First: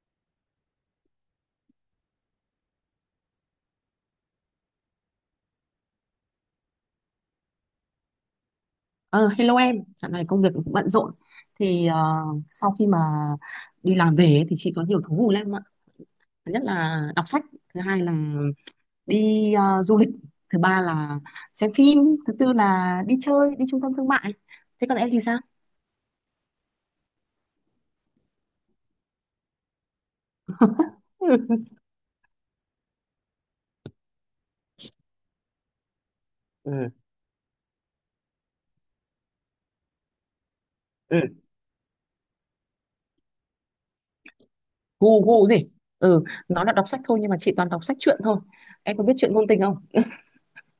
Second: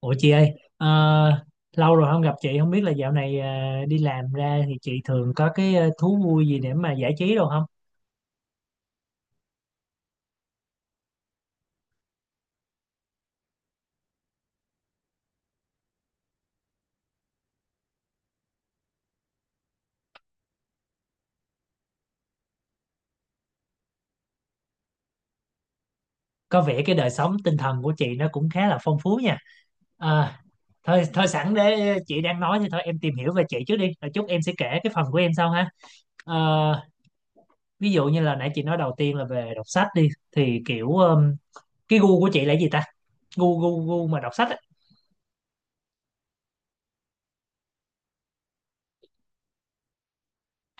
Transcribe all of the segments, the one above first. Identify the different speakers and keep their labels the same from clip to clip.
Speaker 1: Ủa chị ơi, ờ, lâu rồi không gặp chị, không biết là dạo này đi làm ra thì chị thường có cái thú vui gì để mà giải trí đâu không?
Speaker 2: Ờ, Hello em, dạo này công việc cũng bận rộn. Thì sau khi mà đi làm về ấy, thì chị có nhiều thú vui lắm ạ. Thứ nhất là đọc sách, thứ hai là đi du lịch, thứ ba là xem phim, thứ tư là đi chơi, đi trung tâm thương mại. Thế còn em thì sao?
Speaker 1: Có vẻ cái đời sống tinh thần của chị nó cũng khá là phong phú nha. Ờ, thôi thôi sẵn
Speaker 2: Ừ,
Speaker 1: để chị đang nói thì thôi em tìm hiểu về chị trước đi, rồi chút em sẽ kể cái phần của em sau ha. Ờ,
Speaker 2: ừ,
Speaker 1: ví dụ như là nãy chị nói đầu tiên là về đọc sách đi, thì kiểu
Speaker 2: ừ.
Speaker 1: cái gu của chị là gì ta? Gu gu gu mà đọc sách á?
Speaker 2: Gu gu gì? Ừ, nó là đọc sách thôi nhưng mà chị toàn đọc sách truyện thôi. Em có biết truyện ngôn tình không?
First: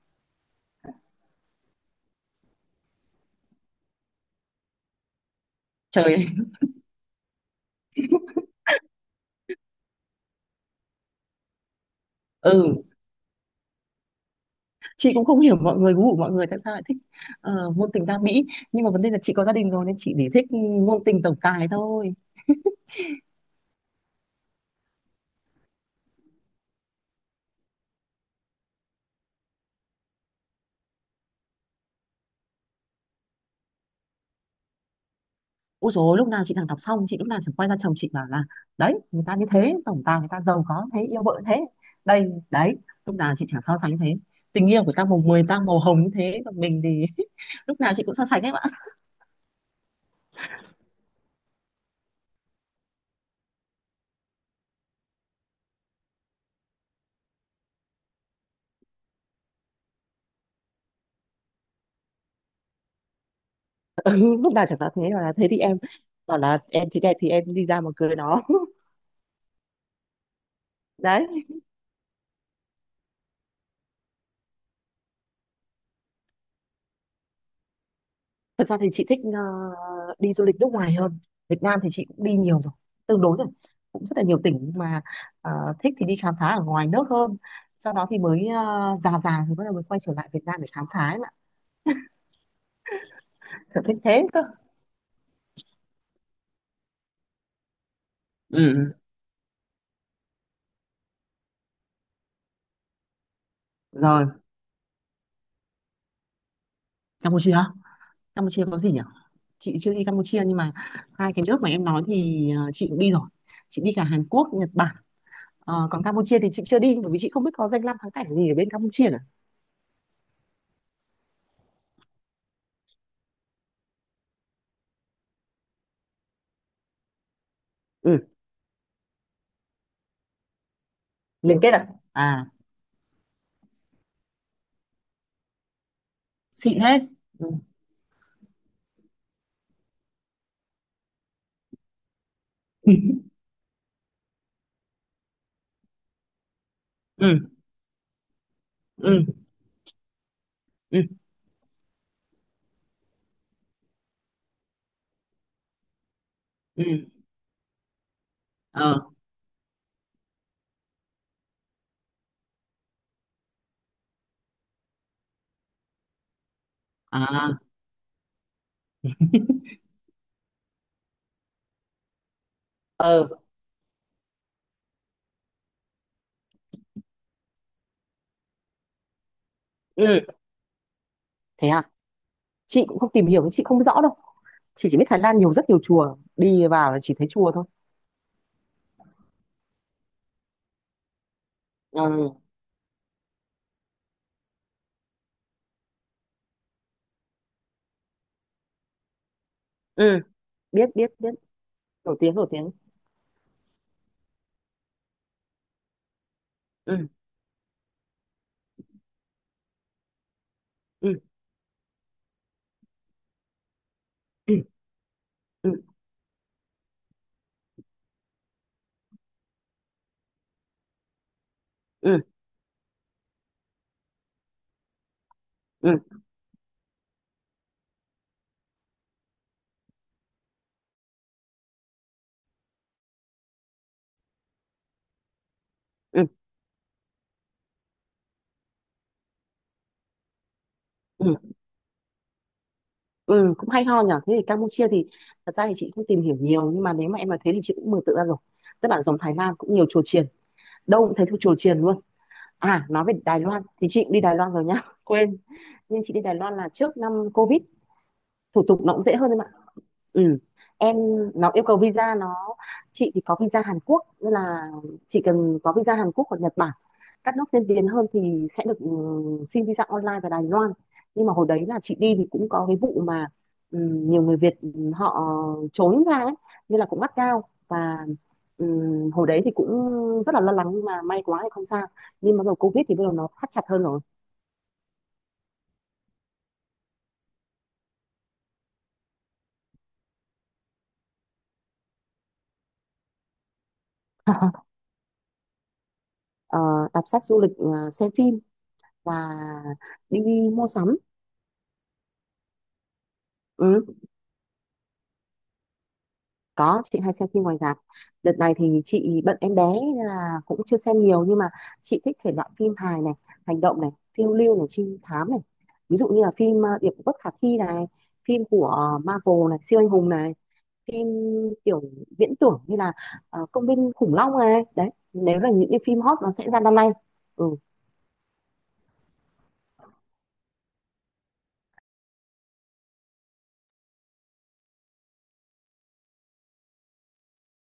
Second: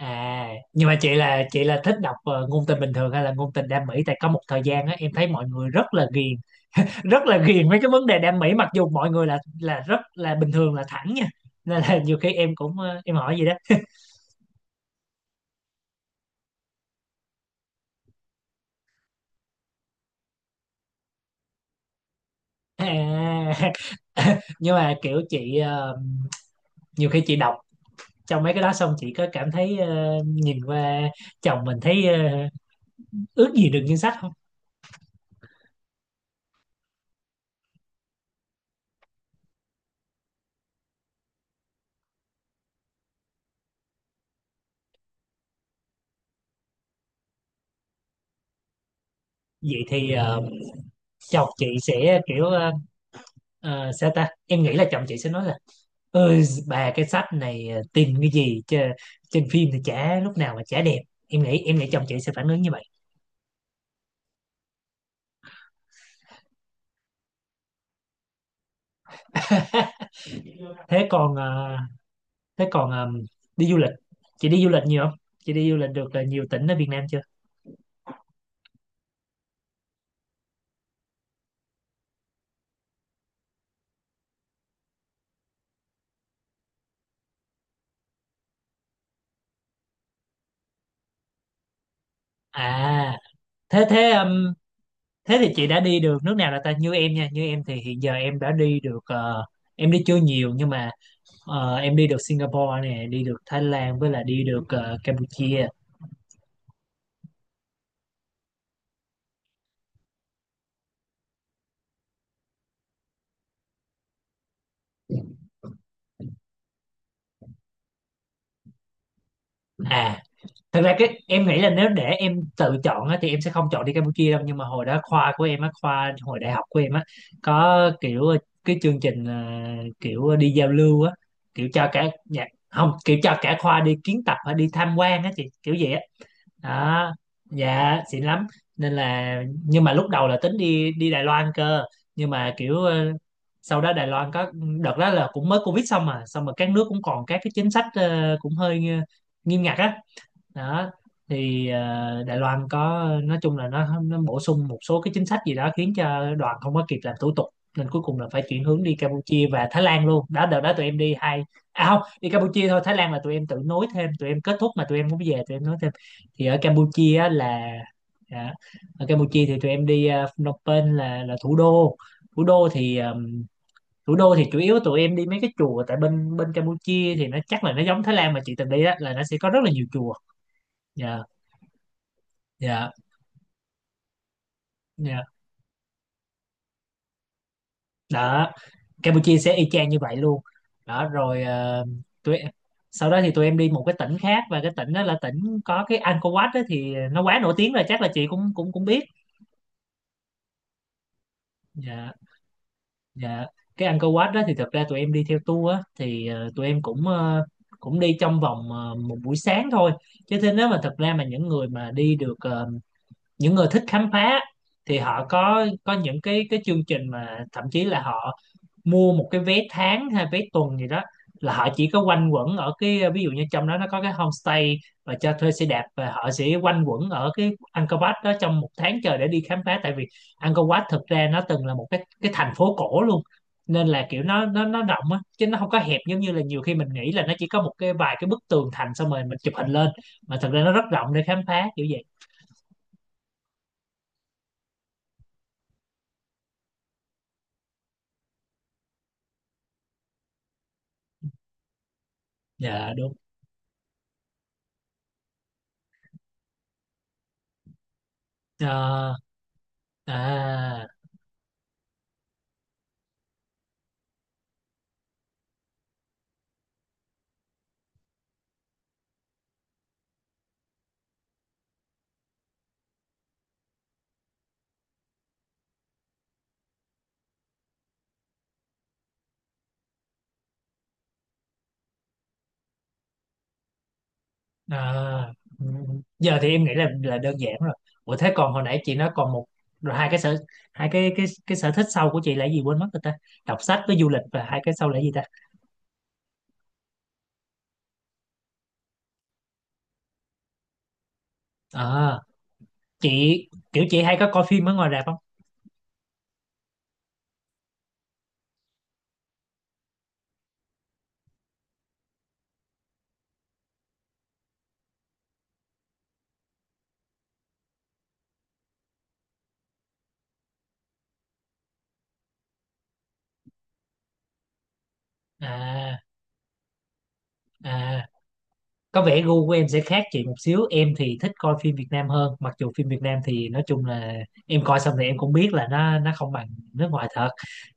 Speaker 1: À, nhưng mà chị là thích đọc ngôn tình bình thường hay là ngôn tình đam mỹ, tại có một thời gian á em thấy mọi người
Speaker 2: Trời, ơi.
Speaker 1: rất là ghiền mấy cái vấn đề đam mỹ, mặc dù mọi người là rất là bình thường là thẳng nha. Nên là nhiều khi em cũng
Speaker 2: Ừ.
Speaker 1: em hỏi gì đó.
Speaker 2: Chị cũng không hiểu mọi người, gu của mọi người tại sao lại thích ngôn tình ca mỹ. Nhưng mà vấn đề là chị có gia đình rồi nên chị để thích ngôn tình tổng tài thôi.
Speaker 1: À, nhưng mà kiểu nhiều khi chị đọc trong mấy cái đó xong chị có cảm thấy nhìn qua chồng mình thấy ước gì được như sách không?
Speaker 2: Ôi dồi ôi, lúc nào chị thằng đọc xong chị lúc nào chẳng quay ra chồng chị bảo là đấy, người ta như thế, tổng tài người ta giàu có thế, yêu vợ thế, đây đấy, lúc nào chị chẳng so sánh thế. Tình yêu của ta màu mười ta màu hồng như thế còn mình thì lúc nào chị cũng so sánh em ạ.
Speaker 1: Vậy thì chồng chị sẽ kiểu sao ta? Em nghĩ là chồng chị sẽ nói, ơi bà, cái sách này tin cái gì chứ, trên phim thì chả lúc nào mà chả đẹp, em nghĩ chồng chị sẽ phản ứng như vậy.
Speaker 2: Ừ, lúc nào chẳng nói thế, bảo là thế thì em bảo là em thì đẹp thì em đi ra mà cưới nó.
Speaker 1: thế
Speaker 2: Đấy.
Speaker 1: còn ờ, thế còn đi du lịch, chị đi du lịch nhiều không, chị đi du lịch được nhiều tỉnh ở Việt Nam chưa?
Speaker 2: Thật ra thì chị thích đi du lịch nước ngoài hơn. Việt Nam thì chị cũng đi nhiều rồi, tương đối rồi. Cũng rất là nhiều tỉnh nhưng mà ờ, thích thì đi khám phá ở ngoài nước hơn. Sau đó thì mới già già thì bắt đầu mới quay trở lại Việt Nam để khám phá ấy mà.
Speaker 1: À,
Speaker 2: Sở
Speaker 1: thế
Speaker 2: thích
Speaker 1: thế
Speaker 2: thế cơ.
Speaker 1: thế thì chị đã đi được nước nào là ta, như em nha. Như em thì hiện giờ em đã
Speaker 2: Ừ,
Speaker 1: đi
Speaker 2: ừ.
Speaker 1: được ờ, em đi chưa nhiều, nhưng mà em đi được Singapore nè, đi được Thái Lan, với là
Speaker 2: Rồi.
Speaker 1: đi được Campuchia.
Speaker 2: Campuchia. Campuchia có gì nhỉ? Chị chưa đi Campuchia nhưng mà hai cái nước mà em nói thì chị cũng đi rồi. Chị đi cả Hàn Quốc, Nhật Bản. Còn Campuchia thì chị chưa đi bởi vì chị không biết có danh lam thắng cảnh gì ở bên Campuchia nữa.
Speaker 1: À, thật ra cái em nghĩ là nếu để em tự chọn á, thì em sẽ không chọn đi Campuchia đâu, nhưng mà hồi đó khoa của em á, khoa hồi đại học của em á, có kiểu
Speaker 2: Ừ,
Speaker 1: cái chương trình à, kiểu đi giao lưu á,
Speaker 2: liên
Speaker 1: kiểu
Speaker 2: kết à?
Speaker 1: cho cả dạ,
Speaker 2: À,
Speaker 1: không, kiểu cho cả khoa đi kiến tập hay đi tham quan á chị, kiểu vậy á
Speaker 2: xịn thế.
Speaker 1: đó.
Speaker 2: Ừ.
Speaker 1: Dạ xịn lắm. Nên là, nhưng mà lúc đầu là tính đi đi Đài Loan cơ, nhưng mà kiểu
Speaker 2: Ừ.
Speaker 1: sau đó Đài Loan có, đợt đó là cũng mới Covid xong mà các nước cũng còn
Speaker 2: Ừ.
Speaker 1: các cái chính sách cũng hơi
Speaker 2: Ừ.
Speaker 1: nghiêm ngặt á. Đó
Speaker 2: Ừ.
Speaker 1: thì Đài Loan có, nói chung là nó bổ sung một số cái chính sách gì đó khiến cho đoàn không
Speaker 2: Ừ.
Speaker 1: có kịp làm thủ tục. Nên cuối cùng là phải chuyển hướng
Speaker 2: Ờ.
Speaker 1: đi Campuchia và Thái Lan luôn, đó đợt đó tụi em đi hai, à không, đi Campuchia thôi, Thái Lan là tụi em tự nối thêm, tụi em kết thúc mà tụi em muốn về tụi em nối thêm. Thì ở Campuchia á
Speaker 2: À.
Speaker 1: là, dạ, ở Campuchia thì tụi em đi Phnom Penh, là thủ đô. thủ đô thì
Speaker 2: Ờ.
Speaker 1: ờm, thủ đô thì chủ yếu tụi em đi mấy cái chùa, tại bên bên Campuchia thì nó, chắc là nó giống Thái Lan mà chị từng đi á, là nó sẽ có rất là nhiều chùa.
Speaker 2: Ừ.
Speaker 1: Dạ,
Speaker 2: Thế à? Chị
Speaker 1: dạ,
Speaker 2: cũng không tìm hiểu, chị không rõ đâu. Chị chỉ biết Thái
Speaker 1: dạ.
Speaker 2: Lan nhiều, rất nhiều chùa, đi vào là chỉ thấy chùa thôi.
Speaker 1: Đó, Campuchia sẽ y chang như vậy luôn. Đó rồi,
Speaker 2: Ừ.
Speaker 1: tụi em- sau đó thì tụi em đi một cái tỉnh khác, và cái tỉnh đó là tỉnh có cái Angkor Wat. Đó thì nó quá nổi tiếng rồi, chắc là chị cũng cũng cũng biết.
Speaker 2: Ừ. Biết, biết, biết.
Speaker 1: Dạ,
Speaker 2: Nổi tiếng, nổi tiếng.
Speaker 1: dạ. Cái Angkor Wat đó thì thực ra tụi em đi theo tour á, thì tụi em cũng
Speaker 2: Ừ.
Speaker 1: ờ, cũng đi trong vòng một buổi sáng thôi. Chứ thế, nếu mà thực ra
Speaker 2: Ừ.
Speaker 1: mà những người mà đi được ờ, những người thích khám phá,
Speaker 2: Ừ.
Speaker 1: thì họ có
Speaker 2: Ừ.
Speaker 1: có những cái chương trình mà thậm chí là họ mua một cái vé tháng hay vé tuần gì đó, là họ chỉ có
Speaker 2: Ừ.
Speaker 1: quanh quẩn ở cái, ví dụ như trong đó nó có cái homestay và cho thuê xe đạp,
Speaker 2: Ừ.
Speaker 1: và họ sẽ quanh quẩn ở cái Angkor Wat đó trong một tháng trời để đi khám phá. Tại vì Angkor Wat thực ra nó từng là một cái thành phố cổ luôn, nên là kiểu nó rộng á, chứ nó không có hẹp giống
Speaker 2: Ừ.
Speaker 1: như là nhiều khi mình nghĩ là nó chỉ có một cái vài cái bức tường thành xong rồi mình chụp hình lên, mà thật ra nó rất rộng để
Speaker 2: Ừ.
Speaker 1: khám phá kiểu vậy.
Speaker 2: Ừ. Cũng hay ho nhỉ. Thế thì Campuchia thì thật ra thì chị không tìm hiểu nhiều nhưng mà nếu mà em nói thế thì chị cũng mường tượng ra rồi. Tức là giống Thái Lan, cũng nhiều chùa chiền, đâu cũng thấy chùa chiền luôn. À,
Speaker 1: Dạ
Speaker 2: nói về
Speaker 1: đúng.
Speaker 2: Đài Loan thì chị cũng đi Đài Loan rồi nhá. Quên. Nên chị đi Đài Loan là trước năm Covid, thủ tục nó cũng
Speaker 1: Ờ,
Speaker 2: dễ hơn em ạ. Ừ.
Speaker 1: à.
Speaker 2: Em, nó yêu cầu visa, nó, chị thì có visa Hàn Quốc nên là chỉ cần có visa Hàn Quốc hoặc Nhật Bản, các nước tiên tiến hơn thì sẽ được ừ, xin visa online vào Đài Loan. Nhưng mà hồi đấy là chị đi thì cũng có cái vụ mà ừ, nhiều người Việt ừ, họ trốn ra ấy nên là cũng gắt gao, và ừ, hồi đấy thì cũng rất là lo lắng nhưng mà may quá thì không sao. Nhưng mà bắt đầu Covid thì bắt đầu nó thắt chặt hơn rồi.
Speaker 1: À, ừ. Ừ. Giờ thì em nghĩ là đơn giản rồi. Ủa thế còn hồi nãy chị nói còn một, rồi hai cái sở thích sau của chị là gì, quên mất rồi ta? Đọc sách với du lịch, và hai cái sau là gì ta?
Speaker 2: Ờ, đọc sách, du lịch, xem phim, và đi mua sắm.
Speaker 1: À, chị kiểu
Speaker 2: Ừ,
Speaker 1: chị hay có coi phim ở ngoài rạp không?
Speaker 2: có, chị hay xem phim ngoài rạp. Đợt này thì chị bận em bé nên là cũng chưa xem nhiều nhưng mà chị thích thể loại phim hài này, hành động này, phiêu lưu này, trinh thám này, ví dụ như là phim Điệp Vụ Bất Khả Thi này, phim của Marvel này, siêu anh hùng này, phim kiểu viễn tưởng như là công viên khủng long này đấy, nếu là những cái phim
Speaker 1: À,
Speaker 2: hot nó sẽ ra năm nay. Ừ.
Speaker 1: à. Có vẻ gu của em sẽ khác chị một xíu, em thì thích coi phim Việt Nam hơn, mặc dù phim Việt Nam thì nói chung là em coi xong thì em cũng biết là nó không bằng nước ngoài thật.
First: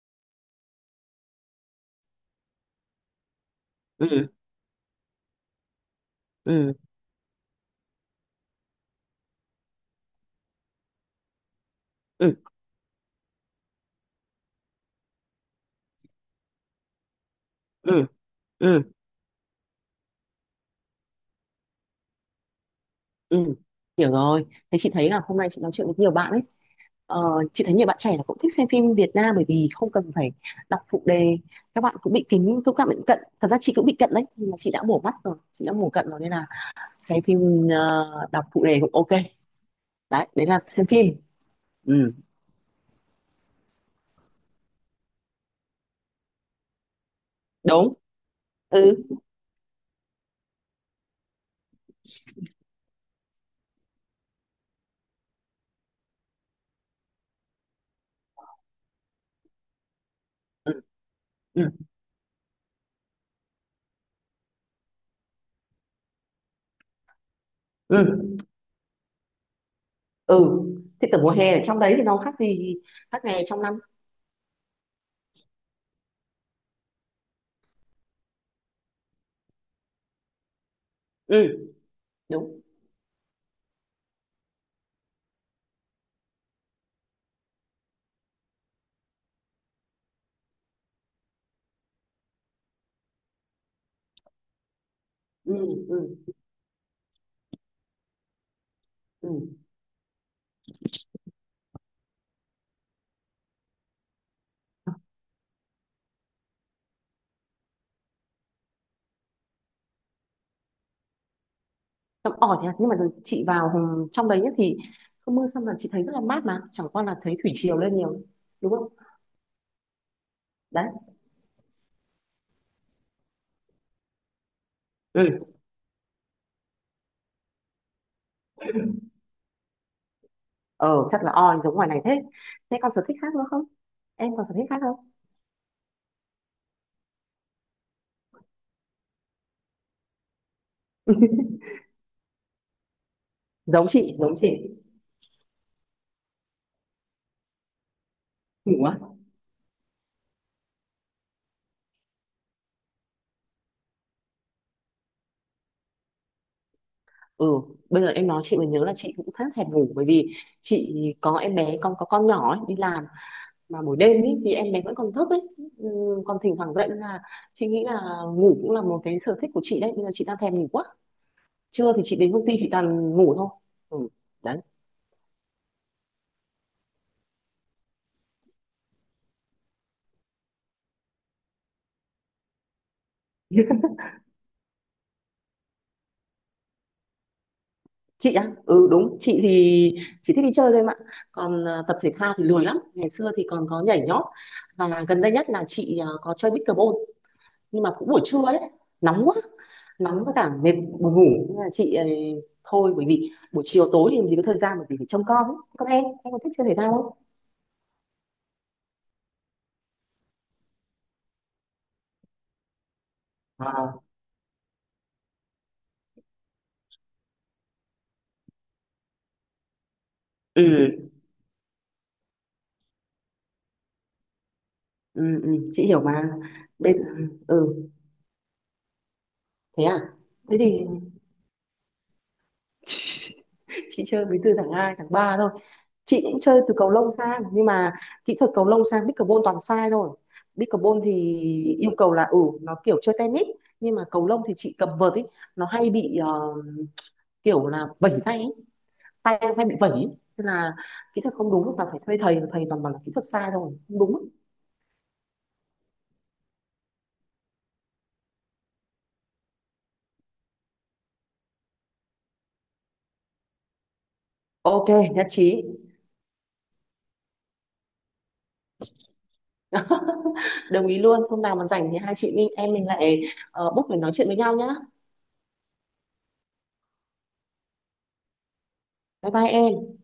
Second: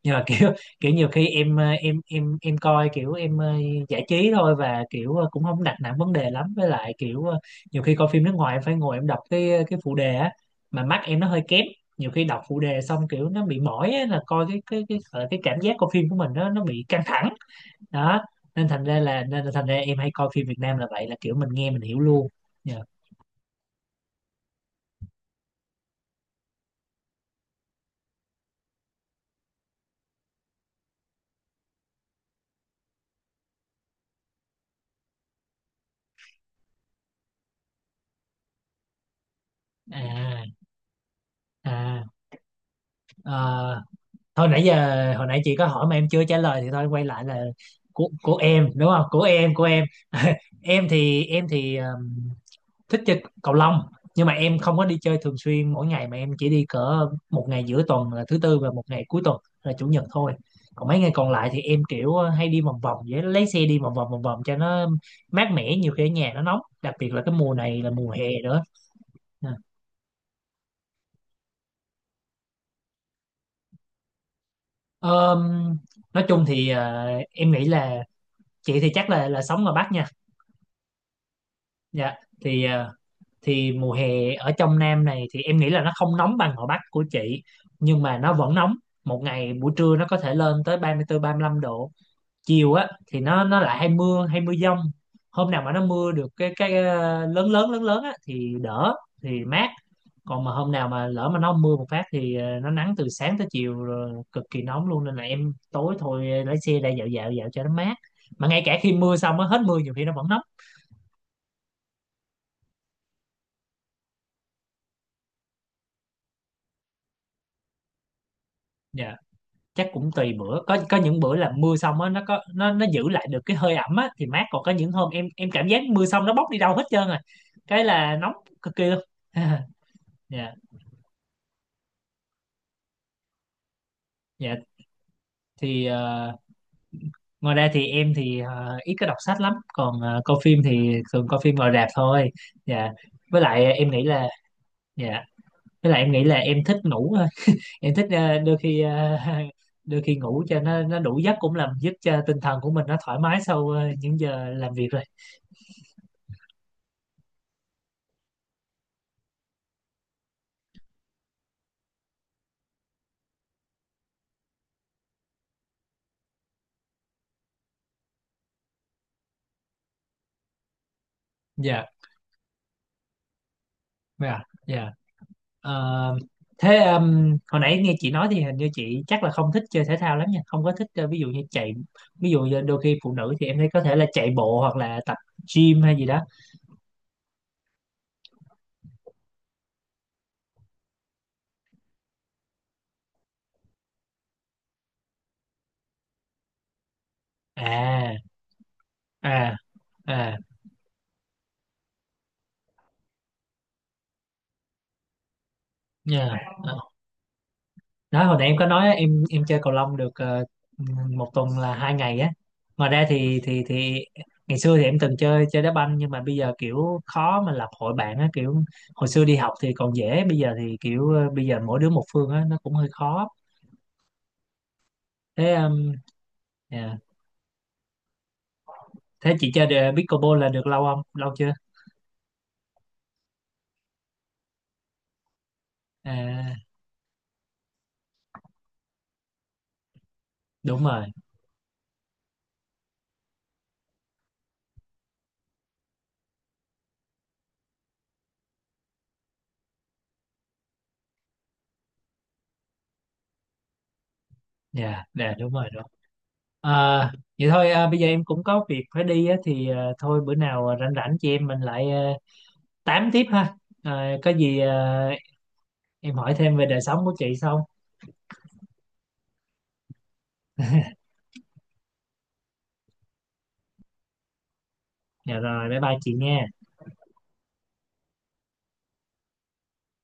Speaker 1: Nhưng mà kiểu kiểu nhiều khi em coi kiểu em giải trí thôi, và kiểu cũng không đặt nặng vấn đề lắm, với
Speaker 2: Ừ.
Speaker 1: lại kiểu nhiều khi coi phim nước ngoài em phải ngồi em đọc cái phụ đề á, mà mắt em nó hơi kém, nhiều khi
Speaker 2: Ừ.
Speaker 1: đọc phụ đề xong kiểu nó bị mỏi á, là coi cái cảm giác coi phim của mình nó bị căng thẳng.
Speaker 2: Ừ.
Speaker 1: Đó nên, thành
Speaker 2: Ừ.
Speaker 1: ra là nên là thành ra em hay coi phim Việt Nam là vậy, là kiểu mình nghe mình hiểu luôn. Dạ.
Speaker 2: Ừ, hiểu rồi. Thế chị thấy là hôm nay chị nói chuyện với nhiều bạn ấy. Ờ, chị thấy nhiều bạn trẻ là cũng thích xem phim Việt Nam bởi vì không cần phải đọc phụ đề, các bạn cũng bị kính, cũng các bạn bị cận, thật ra chị cũng bị cận đấy nhưng mà chị đã bổ mắt rồi, chị đã mổ cận rồi nên là xem phim đọc phụ đề cũng ok. Đấy,
Speaker 1: À.
Speaker 2: đấy là xem phim.
Speaker 1: À.
Speaker 2: Ừ,
Speaker 1: Ờ, thôi nãy giờ hồi nãy chị có hỏi mà em chưa trả lời, thì thôi quay lại là,
Speaker 2: đúng.
Speaker 1: của em đúng không,
Speaker 2: Ừ.
Speaker 1: của em, của em. Em thì thích chơi cầu lông, nhưng mà em không có đi chơi thường xuyên mỗi ngày, mà em chỉ đi cỡ một ngày giữa tuần là thứ Tư, và một ngày cuối tuần là chủ nhật thôi.
Speaker 2: Ừ.
Speaker 1: Còn mấy ngày còn lại thì
Speaker 2: Ừ.
Speaker 1: em kiểu hay đi vòng vòng vậy, lấy xe đi vòng vòng vòng vòng cho nó mát mẻ, nhiều khi ở nhà nó nóng, đặc biệt là cái mùa này là
Speaker 2: Ừ,
Speaker 1: mùa hè nữa nè.
Speaker 2: ừ. Thì tầm mùa hè ở trong đấy thì nó khác gì khác ngày trong năm?
Speaker 1: Ờm, nói chung thì em nghĩ là chị thì chắc là sống ở Bắc nha.
Speaker 2: Ừ,
Speaker 1: Dạ,
Speaker 2: đúng.
Speaker 1: thì thì mùa hè ở trong Nam này thì em nghĩ là nó không nóng bằng ở Bắc của chị, nhưng mà nó vẫn nóng. Một ngày buổi trưa nó có thể lên tới 34 35 độ, chiều á thì nó lại hay mưa, hay mưa dông. Hôm
Speaker 2: Ừ.
Speaker 1: nào mà nó
Speaker 2: Ừ.
Speaker 1: mưa được cái lớn lớn lớn lớn á thì đỡ,
Speaker 2: Ừ.
Speaker 1: thì mát. Còn mà hôm nào mà lỡ mà nó mưa một phát thì nó nắng từ sáng tới chiều rồi cực kỳ nóng luôn, nên là em tối thôi lái xe ra dạo dạo dạo cho nó mát, mà ngay cả khi mưa xong á, hết mưa nhiều khi nó vẫn nóng.
Speaker 2: Tầm ỏi thì, nhưng mà chị vào trong đấy nhá thì không, mưa xong là chị thấy rất là mát mà chẳng qua là thấy thủy triều lên nhiều, đúng không?
Speaker 1: Dạ. Chắc cũng tùy bữa, có
Speaker 2: Đấy.
Speaker 1: có những bữa là mưa xong á, nó có nó giữ lại được cái hơi ẩm á thì mát, còn có những hôm em
Speaker 2: Ừ.
Speaker 1: cảm giác mưa xong nó bốc đi đâu hết trơn rồi, cái là nóng cực kỳ luôn. Dạ.
Speaker 2: ờ Chắc là oi giống ngoài này thế. Thế còn sở thích khác nữa không, em còn sở
Speaker 1: Dạ,
Speaker 2: thích khác không?
Speaker 1: thì ngoài ra thì em thì ít có đọc sách lắm, còn coi phim thì thường coi phim ngoài rạp thôi. Dạ, với lại
Speaker 2: Giống
Speaker 1: em nghĩ
Speaker 2: chị,
Speaker 1: là,
Speaker 2: giống chị.
Speaker 1: dạ em thích ngủ thôi. Em thích đôi khi
Speaker 2: Ngủ á?
Speaker 1: đôi khi ngủ cho nó đủ giấc, cũng làm giúp cho tinh thần của mình nó thoải mái sau những giờ làm việc rồi.
Speaker 2: Ừ, bây giờ em nói chị mới nhớ là chị cũng khá thèm ngủ bởi vì chị có em bé con, có con nhỏ ấy, đi làm mà buổi đêm ấy, thì em bé vẫn còn thức ấy, ừ, còn thỉnh thoảng dậy nên là chị nghĩ là ngủ cũng là một cái sở thích của chị đấy, bây giờ chị đang thèm ngủ quá.
Speaker 1: Dạ.
Speaker 2: Trưa thì chị đến công ty chị toàn ngủ thôi. Ừ,
Speaker 1: Dạ,
Speaker 2: đấy.
Speaker 1: dạ. Ờ, thế hồi nãy nghe chị nói thì hình như chị chắc là không thích chơi thể thao lắm nha, không có thích ví dụ như chạy, ví dụ như đôi khi phụ nữ thì em thấy có thể là chạy bộ hoặc là tập gym hay gì đó.
Speaker 2: Chị á, ừ, đúng, chị thì chỉ thích đi chơi thôi em ạ. Còn tập thể thao thì lười lắm, ngày xưa thì còn có nhảy nhót, và gần đây nhất là chị có chơi pickleball. Nhưng mà cũng
Speaker 1: À,
Speaker 2: buổi trưa ấy, nóng quá,
Speaker 1: à,
Speaker 2: nóng với
Speaker 1: à,
Speaker 2: cả mệt, buồn ngủ nên là chị thôi, bởi vì buổi chiều tối thì làm gì có thời gian bởi vì phải trông con ấy. Còn em có thích chơi thể
Speaker 1: nha.
Speaker 2: thao không?
Speaker 1: Đó, hồi nãy em có nói em chơi cầu lông được một tuần là hai ngày á, ngoài ra thì thì
Speaker 2: À,
Speaker 1: thì ngày xưa thì em từng chơi chơi đá banh, nhưng mà bây giờ kiểu khó mà lập hội bạn á, kiểu hồi xưa đi học thì còn dễ, bây giờ
Speaker 2: ừ,
Speaker 1: thì kiểu ờ, bây giờ mỗi đứa một phương á, nó cũng hơi khó.
Speaker 2: ừ, ừ,
Speaker 1: thế
Speaker 2: chị
Speaker 1: um,
Speaker 2: hiểu mà. Bây
Speaker 1: yeah.
Speaker 2: giờ, ừ,
Speaker 1: Thế chị chơi
Speaker 2: thế à?
Speaker 1: pickleball là
Speaker 2: Thế
Speaker 1: được
Speaker 2: thì
Speaker 1: lâu không, lâu chưa?
Speaker 2: chị chơi đến từ tháng 2, tháng 3 thôi. Chị cũng
Speaker 1: À,
Speaker 2: chơi từ cầu lông sang nhưng mà kỹ thuật cầu lông sang pickleball toàn sai thôi.
Speaker 1: đúng
Speaker 2: Pickleball
Speaker 1: rồi.
Speaker 2: thì yêu cầu là ừ, nó kiểu chơi tennis, nhưng mà cầu lông thì chị cầm vợt ấy, nó hay bị kiểu là vẩy tay ấy. Tay nó hay bị vẩy ấy. Nên là kỹ thuật không đúng, toàn phải thuê thầy, thầy toàn bảo là kỹ thuật sai thôi, không đúng.
Speaker 1: Dạ, dạ, đúng rồi, đúng. À, vậy thôi, à, bây giờ em cũng có việc phải đi á thì, à, thôi bữa nào rảnh rảnh chị em mình lại tám tiếp ha. Rồi, có gì
Speaker 2: Ok, nhất trí.
Speaker 1: em hỏi thêm về đời sống của chị xong.
Speaker 2: Đồng ý luôn, hôm nào mà rảnh thì hai chị mình em mình lại book để nói chuyện với nhau nhá.
Speaker 1: Dạ rồi, bye bye chị nha.
Speaker 2: Bye bye em.